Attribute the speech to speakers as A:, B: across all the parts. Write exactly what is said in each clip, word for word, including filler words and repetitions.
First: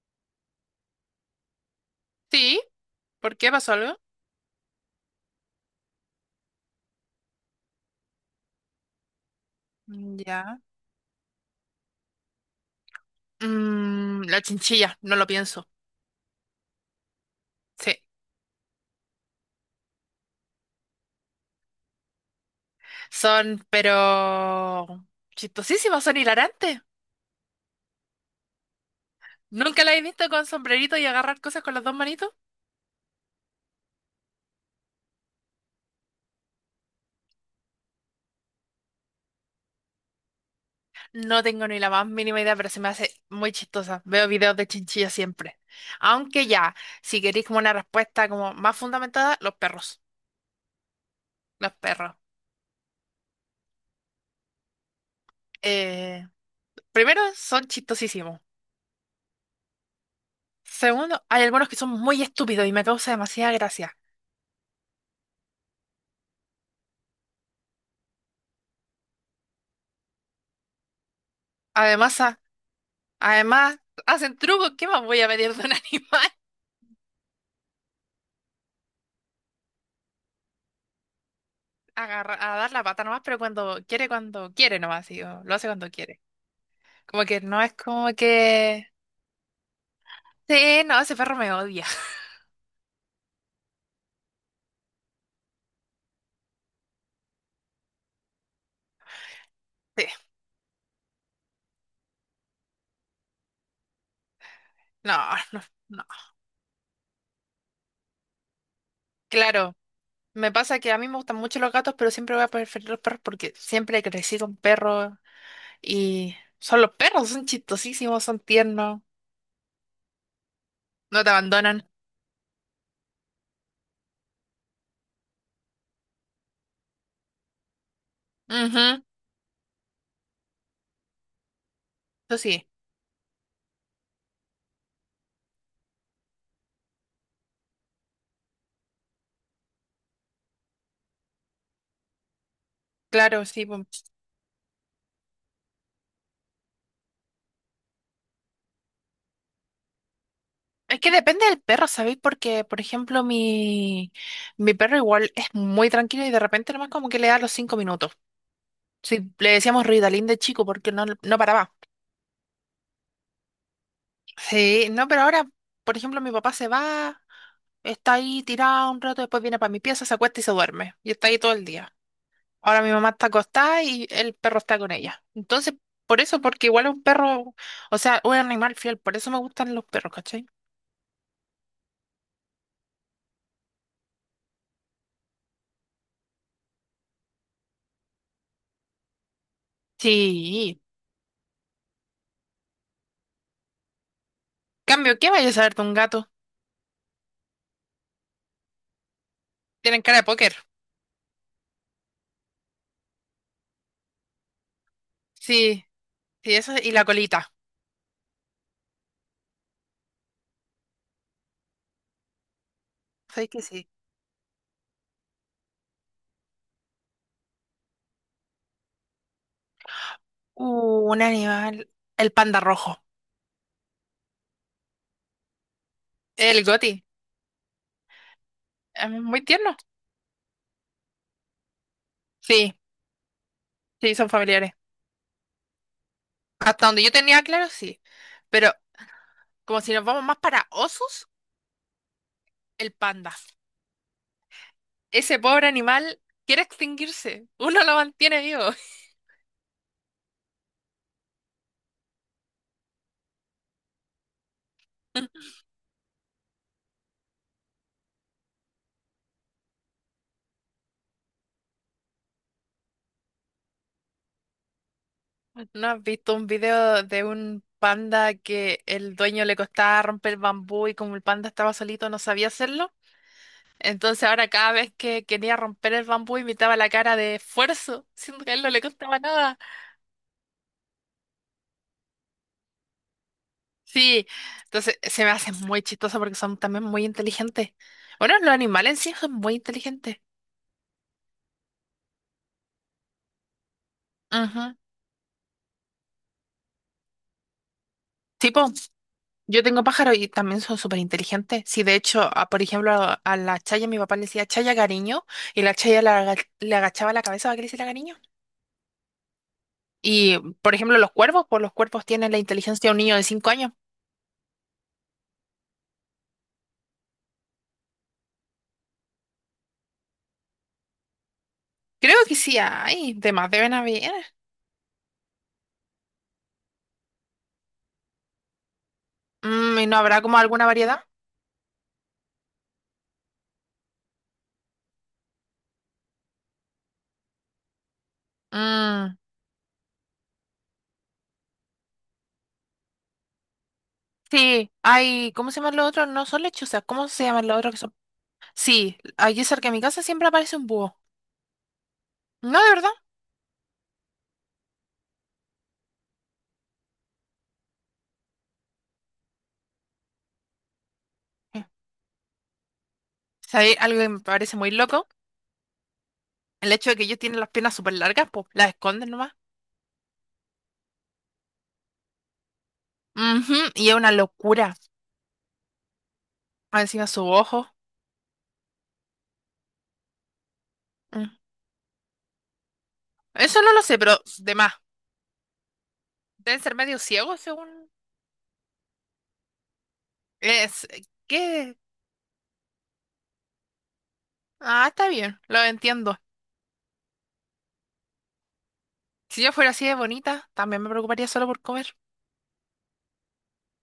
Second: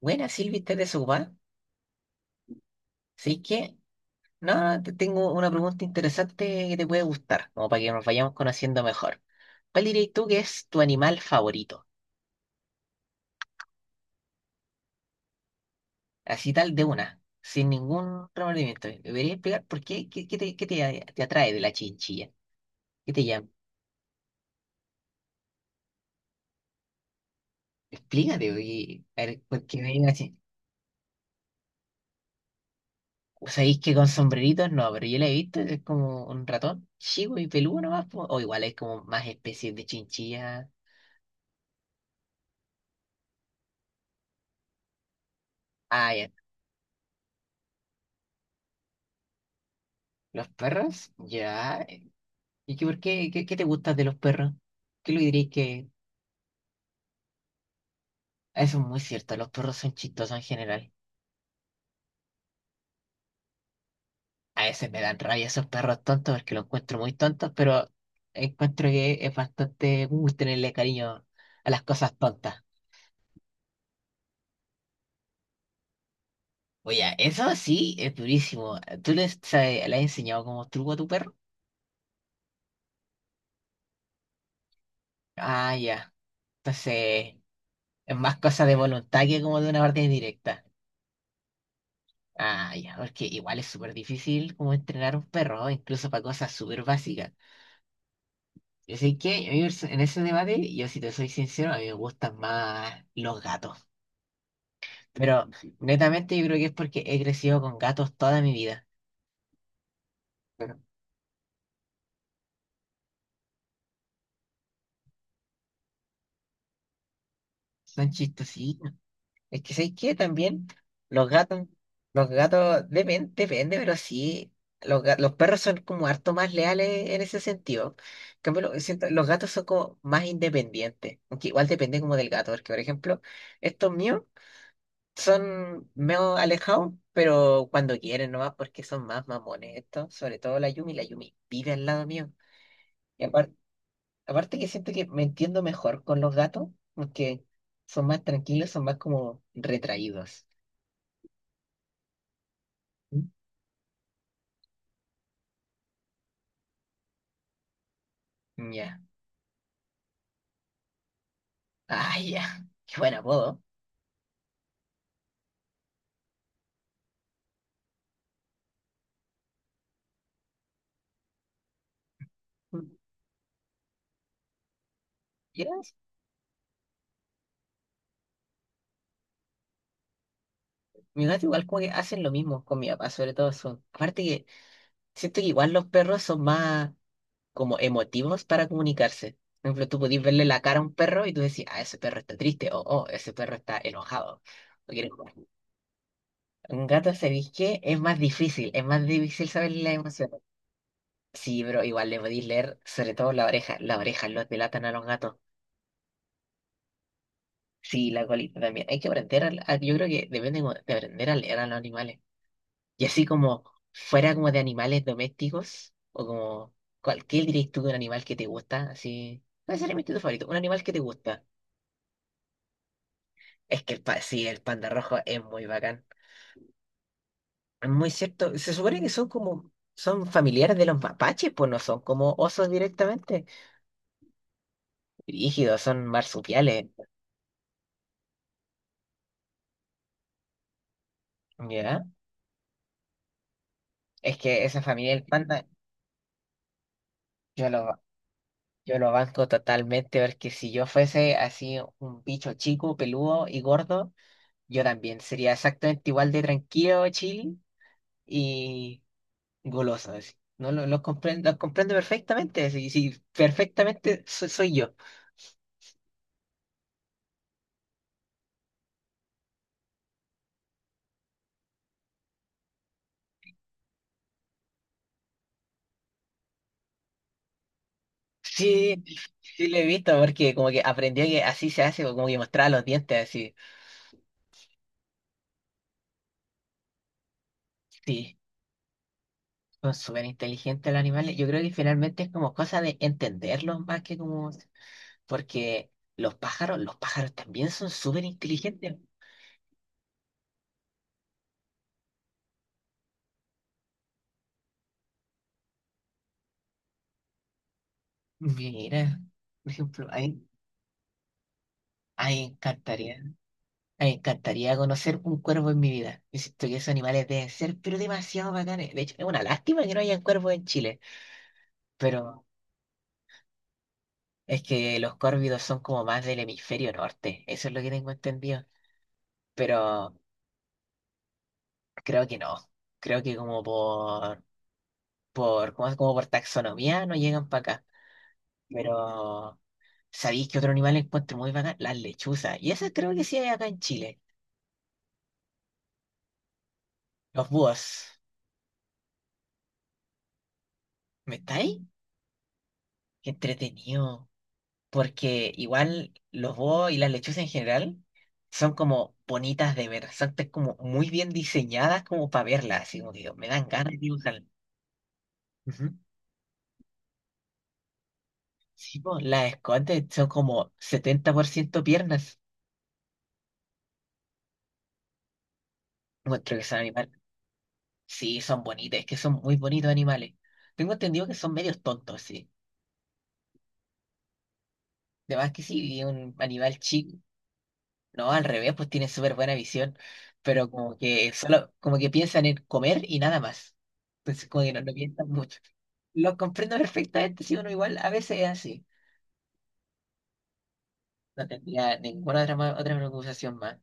A: Buena, Silvi, ¿estás desocupada?
B: Sí, ¿por
A: ¿Sí
B: qué pasó
A: que?
B: algo?
A: No, te tengo una pregunta interesante que te puede gustar, como para que nos vayamos conociendo mejor. ¿Cuál dirías tú que
B: Ya.
A: es tu animal favorito?
B: Mm, la chinchilla, no lo pienso.
A: Así tal de una, sin
B: Sí,
A: ningún remordimiento. ¿Me podrías explicar por qué? ¿Qué, qué te, qué te te atrae de la chinchilla? ¿Qué te llama?
B: son, pero chistosísimas, son hilarantes.
A: Explícate, oye, a ver, ¿por qué
B: ¿Nunca
A: me
B: la he
A: llama
B: visto
A: así?
B: con sombrerito y agarrar cosas con las dos manitos?
A: ¿Sabéis que con sombreritos no? Pero yo la he visto, es como un ratón chico y peludo nomás, po. O igual es como más especies de chinchilla.
B: No tengo ni la más mínima idea, pero se me hace muy chistosa. Veo videos de chinchilla siempre.
A: Ah, ya.
B: Aunque ya, si queréis como una respuesta como más fundamentada, los perros.
A: ¿Los perros?
B: Los
A: Ya.
B: perros.
A: ¿Y qué, por qué, qué, qué te gusta de los perros? ¿Qué lo diréis que
B: Eh, primero, son chistosísimos.
A: eso es muy cierto? Los perros son chistosos en general.
B: Segundo, hay algunos que son muy estúpidos y me causa demasiada gracia.
A: A veces me dan rabia esos perros tontos porque los encuentro muy tontos, pero encuentro que es bastante cool tenerle cariño a las cosas
B: Además,
A: tontas.
B: Además, hacen trucos, ¿qué más voy a pedir de un animal?
A: Oye, eso sí es durísimo. ¿Tú le, sabes- le has enseñado como truco a tu perro?
B: Agarra- a dar la pata nomás, pero cuando quiere, cuando quiere nomás, sí, o lo hace
A: Ah,
B: cuando
A: ya.
B: quiere. Como
A: Entonces,
B: que no es como
A: es más cosa de
B: que...
A: voluntad que como de una orden directa.
B: Sí, no, ese perro me odia.
A: Ah, ya, porque igual es súper difícil como entrenar a un perro, incluso para cosas súper básicas. Yo sé que a mí perso- en
B: Sí,
A: ese debate, yo si te soy sincero, a mí me gustan más los gatos.
B: no,
A: Pero
B: no, no.
A: netamente yo creo que es porque he crecido con gatos toda mi vida.
B: Claro, me
A: Pero
B: pasa que a mí me gustan mucho los gatos, pero siempre voy a preferir los perros porque siempre crecí con perros y son los perros, son
A: son
B: chistosísimos, son
A: chistositos.
B: tiernos,
A: Es que sé que también
B: no
A: los
B: te
A: gatos,
B: abandonan.
A: los gatos depende, depende, pero sí, los, ga- los perros son como harto más leales en ese sentido. En cambio, lo-
B: Ujú.
A: siento- los gatos son como más independientes. Aunque igual depende como del
B: Eso
A: gato,
B: sí,
A: porque por ejemplo, estos míos. Son medio alejados, pero cuando quieren nomás, porque son más mamones estos, sobre todo la Yumi, la Yumi vive al lado mío. Y
B: claro,
A: aparte,
B: sí, pues.
A: aparte que siento que me entiendo mejor con los gatos, porque son más tranquilos, son más como retraídos.
B: Es que depende del perro, ¿sabéis? Porque, por ejemplo,
A: Mm.
B: mi, mi perro igual es muy tranquilo y de repente nomás como que le da los cinco minutos.
A: Ya.
B: Sí, le decíamos Ritalin de chico porque no, no paraba.
A: Ay, ya. Qué buen apodo.
B: Sí, no, pero ahora, por ejemplo, mi papá se va, está ahí tirado un rato, después viene para mi pieza, se acuesta y se duerme. Y está ahí todo el día. Ahora
A: Mm.
B: mi mamá está acostada y el perro está con ella.
A: Ya,
B: Entonces, por eso, porque igual es un perro, o sea, un animal fiel, por eso me gustan los perros, ¿cachai?
A: mi gato igual como que hacen lo mismo con mi papá, sobre todo son. Aparte que siento que igual los perros son más como emotivos para comunicarse. Por ejemplo, tú podías verle la cara
B: Sí.
A: a un perro y tú decís, ah, ese perro está triste, o oh, ese perro está enojado. O quiere
B: Cambio, ¿qué
A: jugar.
B: vayas a saber de un gato?
A: Un gato, ¿sabéis qué? Es más difícil, es más difícil saber las
B: Tienen cara de
A: emociones.
B: póker.
A: Sí, pero igual le podéis leer, sobre todo la oreja. Las orejas los delatan a los gatos.
B: Sí, sí, eso y la colita.
A: Sí, la colita también. Hay que aprender, a, a- yo creo que deben de, de aprender a leer a los animales. Y así
B: ¿Sabes que
A: como
B: sí?
A: fuera como de animales domésticos, o como cualquier diréis tú de un animal que te gusta, así. ¿Cuál sería mi instinto favorito? Un animal que te
B: Uh, un
A: gusta.
B: animal. El panda rojo.
A: Es que el pa- sí, el panda rojo es muy bacán.
B: El goti.
A: Es muy cierto. Se supone que
B: Es
A: son
B: muy
A: como,
B: tierno.
A: son familiares de los mapaches, pues no son como osos
B: Sí,
A: directamente.
B: sí, son familiares.
A: Rígidos, son
B: Hasta
A: marsupiales.
B: donde yo tenía claro, sí. Pero como si nos vamos más para osos,
A: ¿Ya?
B: el panda.
A: Es que esa familia del
B: Ese
A: panda,
B: pobre animal quiere extinguirse.
A: yo
B: Uno lo
A: lo,
B: mantiene vivo.
A: yo lo banco totalmente, porque si yo fuese así un bicho chico, peludo y gordo, yo también sería exactamente igual de tranquilo, chill y goloso. Así. No, lo, lo comprendo, lo comprendo perfectamente, sí, sí, perfectamente so- soy yo.
B: ¿No has visto un video de un panda que el dueño le costaba romper el bambú y como el panda estaba solito no sabía hacerlo? Entonces ahora cada vez que quería romper el bambú imitaba la cara de esfuerzo, siendo que a él no le
A: Sí,
B: costaba nada.
A: sí, lo he visto porque como que aprendió que así se hace, como que mostraba los dientes así.
B: Sí, entonces se me hace muy chistoso porque son también muy inteligentes. Bueno,
A: Sí,
B: los animales en sí son muy
A: son
B: inteligentes.
A: súper inteligentes los animales. Yo creo que finalmente es como cosa de entenderlos más que como...
B: Ujú.
A: Porque los pájaros, los pájaros también son súper
B: Tipo,
A: inteligentes.
B: yo tengo pájaros y también son súper inteligentes. Sí, de hecho, a- por ejemplo, a, a la Chaya mi papá le decía Chaya cariño y la Chaya la aga- le agachaba la cabeza para que le hiciera cariño.
A: Mira, por ejemplo, a
B: Y,
A: mí,
B: por ejemplo, los cuervos, pues los cuervos
A: a
B: tienen
A: mí
B: la
A: me
B: inteligencia de un
A: encantaría,
B: niño
A: a
B: de
A: mí
B: cinco años.
A: me encantaría conocer un cuervo en mi vida. Insisto que esos animales deben ser, pero demasiado bacanes. De hecho, es una lástima que no hayan cuervos en Chile,
B: Creo que
A: pero
B: sí hay, de más deben haber.
A: es que los córvidos son como más del hemisferio norte. Eso es lo que tengo entendido.
B: Mm, ¿y no
A: Pero
B: habrá como alguna variedad?
A: creo que no. Creo que como por, por, como, como por taxonomía no llegan para acá.
B: Mm,
A: Pero, ¿sabéis que otro animal encuentro muy bacán? Las lechuzas. Y esas creo que sí hay acá en Chile.
B: sí, hay, ¿cómo se llaman los otros? No son lechuzas, ¿cómo se llaman
A: Los
B: los otros que son?
A: búhos.
B: Sí, allí cerca de mi casa siempre aparece un búho.
A: ¿Me estáis?
B: No, de verdad.
A: Qué entretenido. Porque igual los búhos y las lechuzas en general son como bonitas de ver. Son te- como muy bien
B: Eh,
A: diseñadas como para verlas. Así como que digo, me dan
B: ¿Sabéis
A: ganas de
B: algo que me
A: dibujarlas.
B: parece muy loco?
A: Ujú.
B: El hecho de que ellos tienen las piernas súper largas, pues las
A: Sí,
B: esconden
A: pues,
B: nomás.
A: las escotes son como setenta por ciento piernas.
B: Ujú, y es una locura.
A: Encuentro que son
B: Ah, encima
A: animales.
B: su ojo.
A: Sí, son bonitos, es que son muy bonitos animales. Tengo entendido que
B: Mm.
A: son medios tontos, sí.
B: Eso no lo sé, pero de más.
A: Además que sí, un
B: Deben ser
A: animal
B: medio
A: chico.
B: ciegos según...
A: No, al revés, pues tienen súper buena visión. Pero
B: Es...
A: como
B: eh,
A: que solo,
B: ¿qué?
A: como que piensan en comer y nada más. Entonces como que no,
B: Ah,
A: no
B: está
A: piensan
B: bien,
A: mucho.
B: lo entiendo.
A: Lo comprendo perfectamente, si uno igual a veces es así.
B: Si yo fuera así de bonita, también me preocuparía
A: No
B: solo por comer.
A: tendría ninguna otra, ma- otra preocupación más.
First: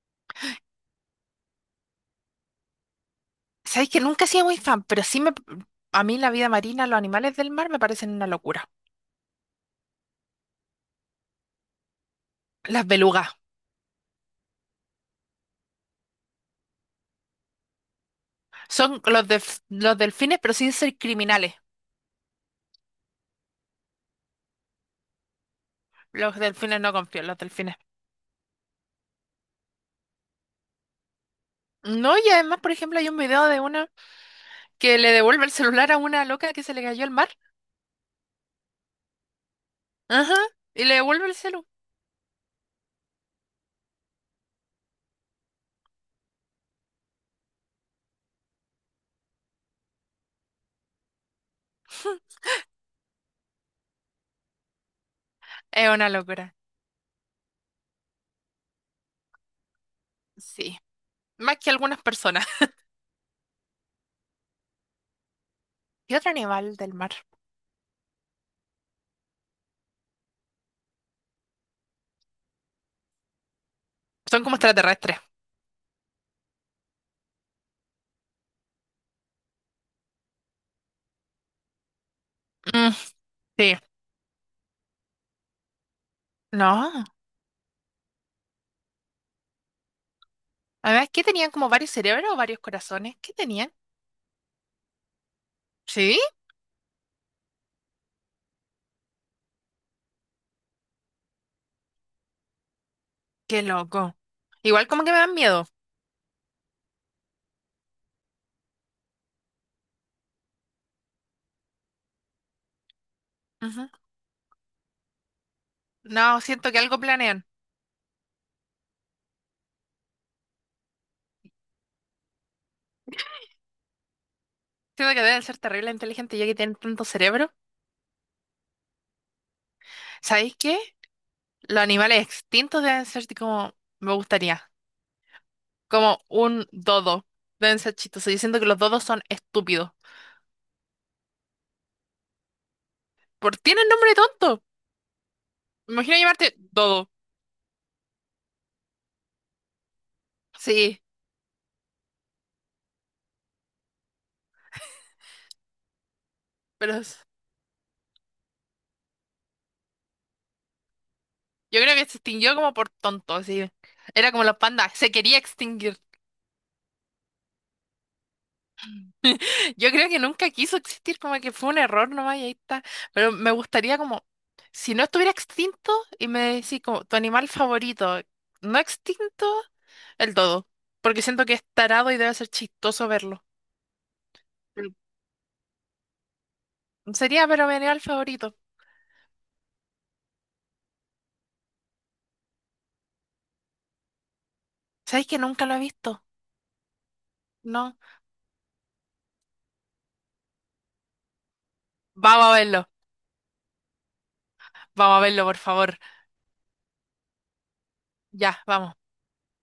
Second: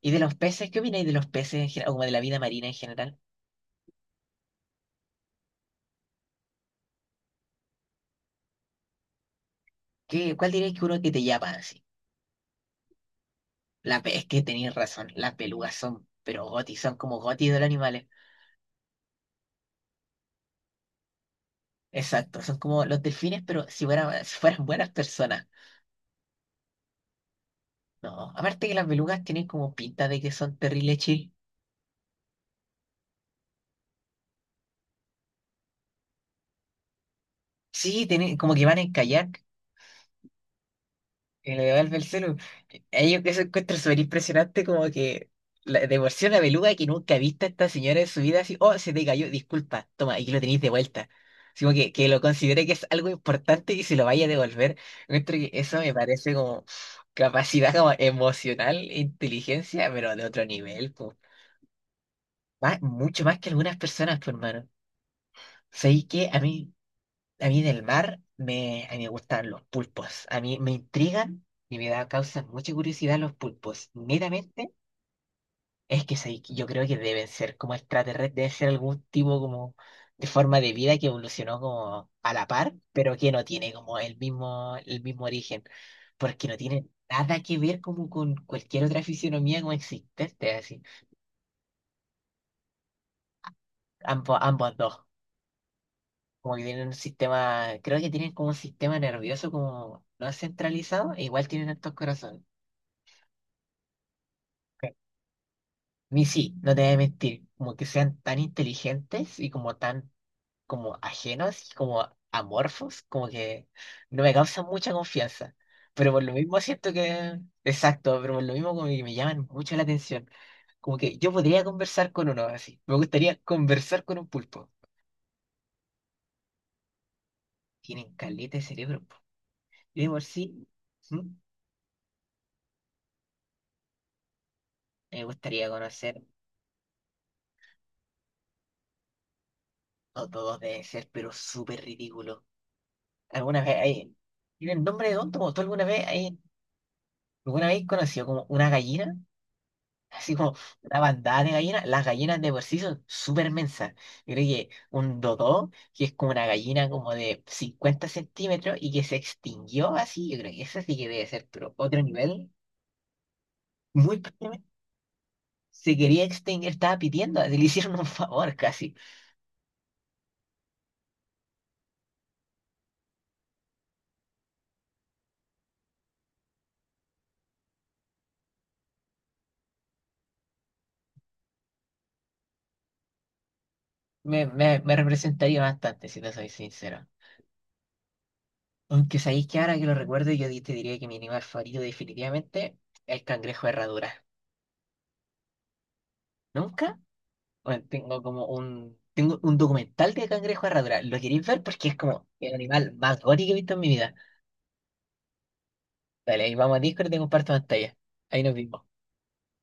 A: ¿Y de los peces? ¿Qué opináis de los peces en general? O como de la vida marina en general.
B: Sabéis que nunca he sido muy fan, pero sí me, a mí la vida marina, los animales del mar me parecen una locura.
A: ¿Qué, cuál diríais que uno que te llama así?
B: Las belugas.
A: La, pe- es que tenéis razón, las belugas son, pero gotis, son como gotis de los animales.
B: Son los, delf- los delfines, pero sin ser criminales.
A: Exacto, son como los delfines, pero si fueran, si fueran buenas personas.
B: Los delfines no confío, en los delfines.
A: No, aparte que las belugas tienen como pinta de que son terribles chill.
B: No, y además, por ejemplo, hay un video de una que le devuelve el celular a una loca que se le cayó al mar.
A: Sí, tienen, como que van a encallar,
B: Ajá. Y le devuelve el
A: y le
B: celular.
A: devuelve el celu. Ahí yo que se encuentro súper impresionante, como que la, de por sí una beluga que nunca ha visto a esta señora en su vida, así, oh, se te cayó, disculpa, toma, aquí lo tenéis de vuelta. Así como que, que lo considere que es algo importante y se lo vaya a devolver. Encuentro que eso
B: Es
A: me
B: una
A: parece
B: locura.
A: como capacidad como emocional, e inteligencia, pero de otro
B: Sí.
A: nivel, pues.
B: Más que algunas personas.
A: Más- mucho más que algunas personas, pues, hermano. ¿Sabéis
B: ¿Y
A: que
B: otro
A: a mí?
B: animal del mar?
A: A mí del mar me, a mí me gustan los pulpos. A mí me intrigan y me da, causan mucha curiosidad los pulpos.
B: Son como
A: Netamente,
B: extraterrestres.
A: es que soy yo creo que deben ser como extraterrestres, debe ser algún tipo como de forma de vida que evolucionó como a la par,
B: Mm,
A: pero que no tiene
B: sí.
A: como el mismo, el mismo origen, porque no tiene
B: No.
A: nada que ver como con cualquier otra fisionomía como existente, así.
B: Además, ¿qué tenían como varios cerebros o varios corazones? ¿Qué tenían?
A: Ambos, ambos dos.
B: Sí.
A: Como que tienen un sistema, creo que tienen como un sistema nervioso como no es centralizado, e igual tienen altos corazones.
B: Qué loco. Igual
A: Ok.
B: como que me dan miedo.
A: Ni sí, no te voy a mentir, como que sean tan inteligentes y como tan como ajenos y como amorfos, como que
B: Ujú.
A: no me causan mucha confianza. Pero por lo
B: No,
A: mismo
B: siento que
A: siento
B: algo
A: que,
B: planean.
A: exacto, pero por lo mismo como que me llaman mucho la atención. Como que yo podría conversar con uno así. Me gustaría conversar con un pulpo.
B: Siento que deben ser terrible inteligentes ya que tienen tanto cerebro.
A: Tienen caleta de cerebro. Po. Y de por
B: ¿Sabéis
A: sí,
B: qué?
A: ¿mm?
B: Los animales extintos deben ser como me gustaría.
A: Me gustaría conocer.
B: Como un dodo. Deben ser chistosos. Yo siento que los dodos son estúpidos.
A: No todos deben ser, pero súper ridículo.
B: Por
A: ¿Alguna vez
B: tienen nombre
A: hay...
B: tonto.
A: tiene el nombre de tonto? Como ¿tú alguna
B: Me
A: vez
B: imagino
A: hay...
B: llamarte dodo.
A: alguna vez has conocido como una gallina? Así como una
B: Sí,
A: bandada de gallinas. Las gallinas de por sí son súper mensas. Yo creo que un dodó, que es como una gallina
B: pero
A: como
B: es-
A: de cincuenta centímetros y que se extinguió así, yo creo que esa sí que debe ser, pero
B: yo creo que
A: otro
B: se
A: nivel.
B: extinguió como por tonto, así.
A: Muy
B: Era como los
A: probablemente
B: pandas. Se quería
A: se
B: extinguir.
A: quería extinguir, estaba pidiendo, así le hicieron un favor casi.
B: Yo creo que nunca quiso existir, como que fue un error nomás y ahí está. Pero me gustaría como, si no estuviera extinto y me decís como tu animal favorito, no extinto, el dodo. Porque siento que es tarado y debe ser chistoso verlo.
A: Me, me,
B: El-
A: me representaría bastante, si te soy sincero.
B: Sería, pero mi animal favorito.
A: Aunque sabéis que ahora que lo recuerdo, yo di- te diría que mi animal favorito definitivamente es el cangrejo de herradura.
B: ¿Sabéis que nunca lo he visto?
A: ¿Nunca? Bueno,
B: No.
A: tengo como un, tengo un documental de cangrejo de herradura. ¿Lo queréis ver? Porque es como
B: Vamos a
A: el
B: verlo.
A: animal más gótico que he visto en mi vida.
B: Vamos a verlo, por favor.
A: Dale, ahí vamos a Discord y te comparto pantalla. Ahí nos
B: Ya,
A: vimos.
B: vamos.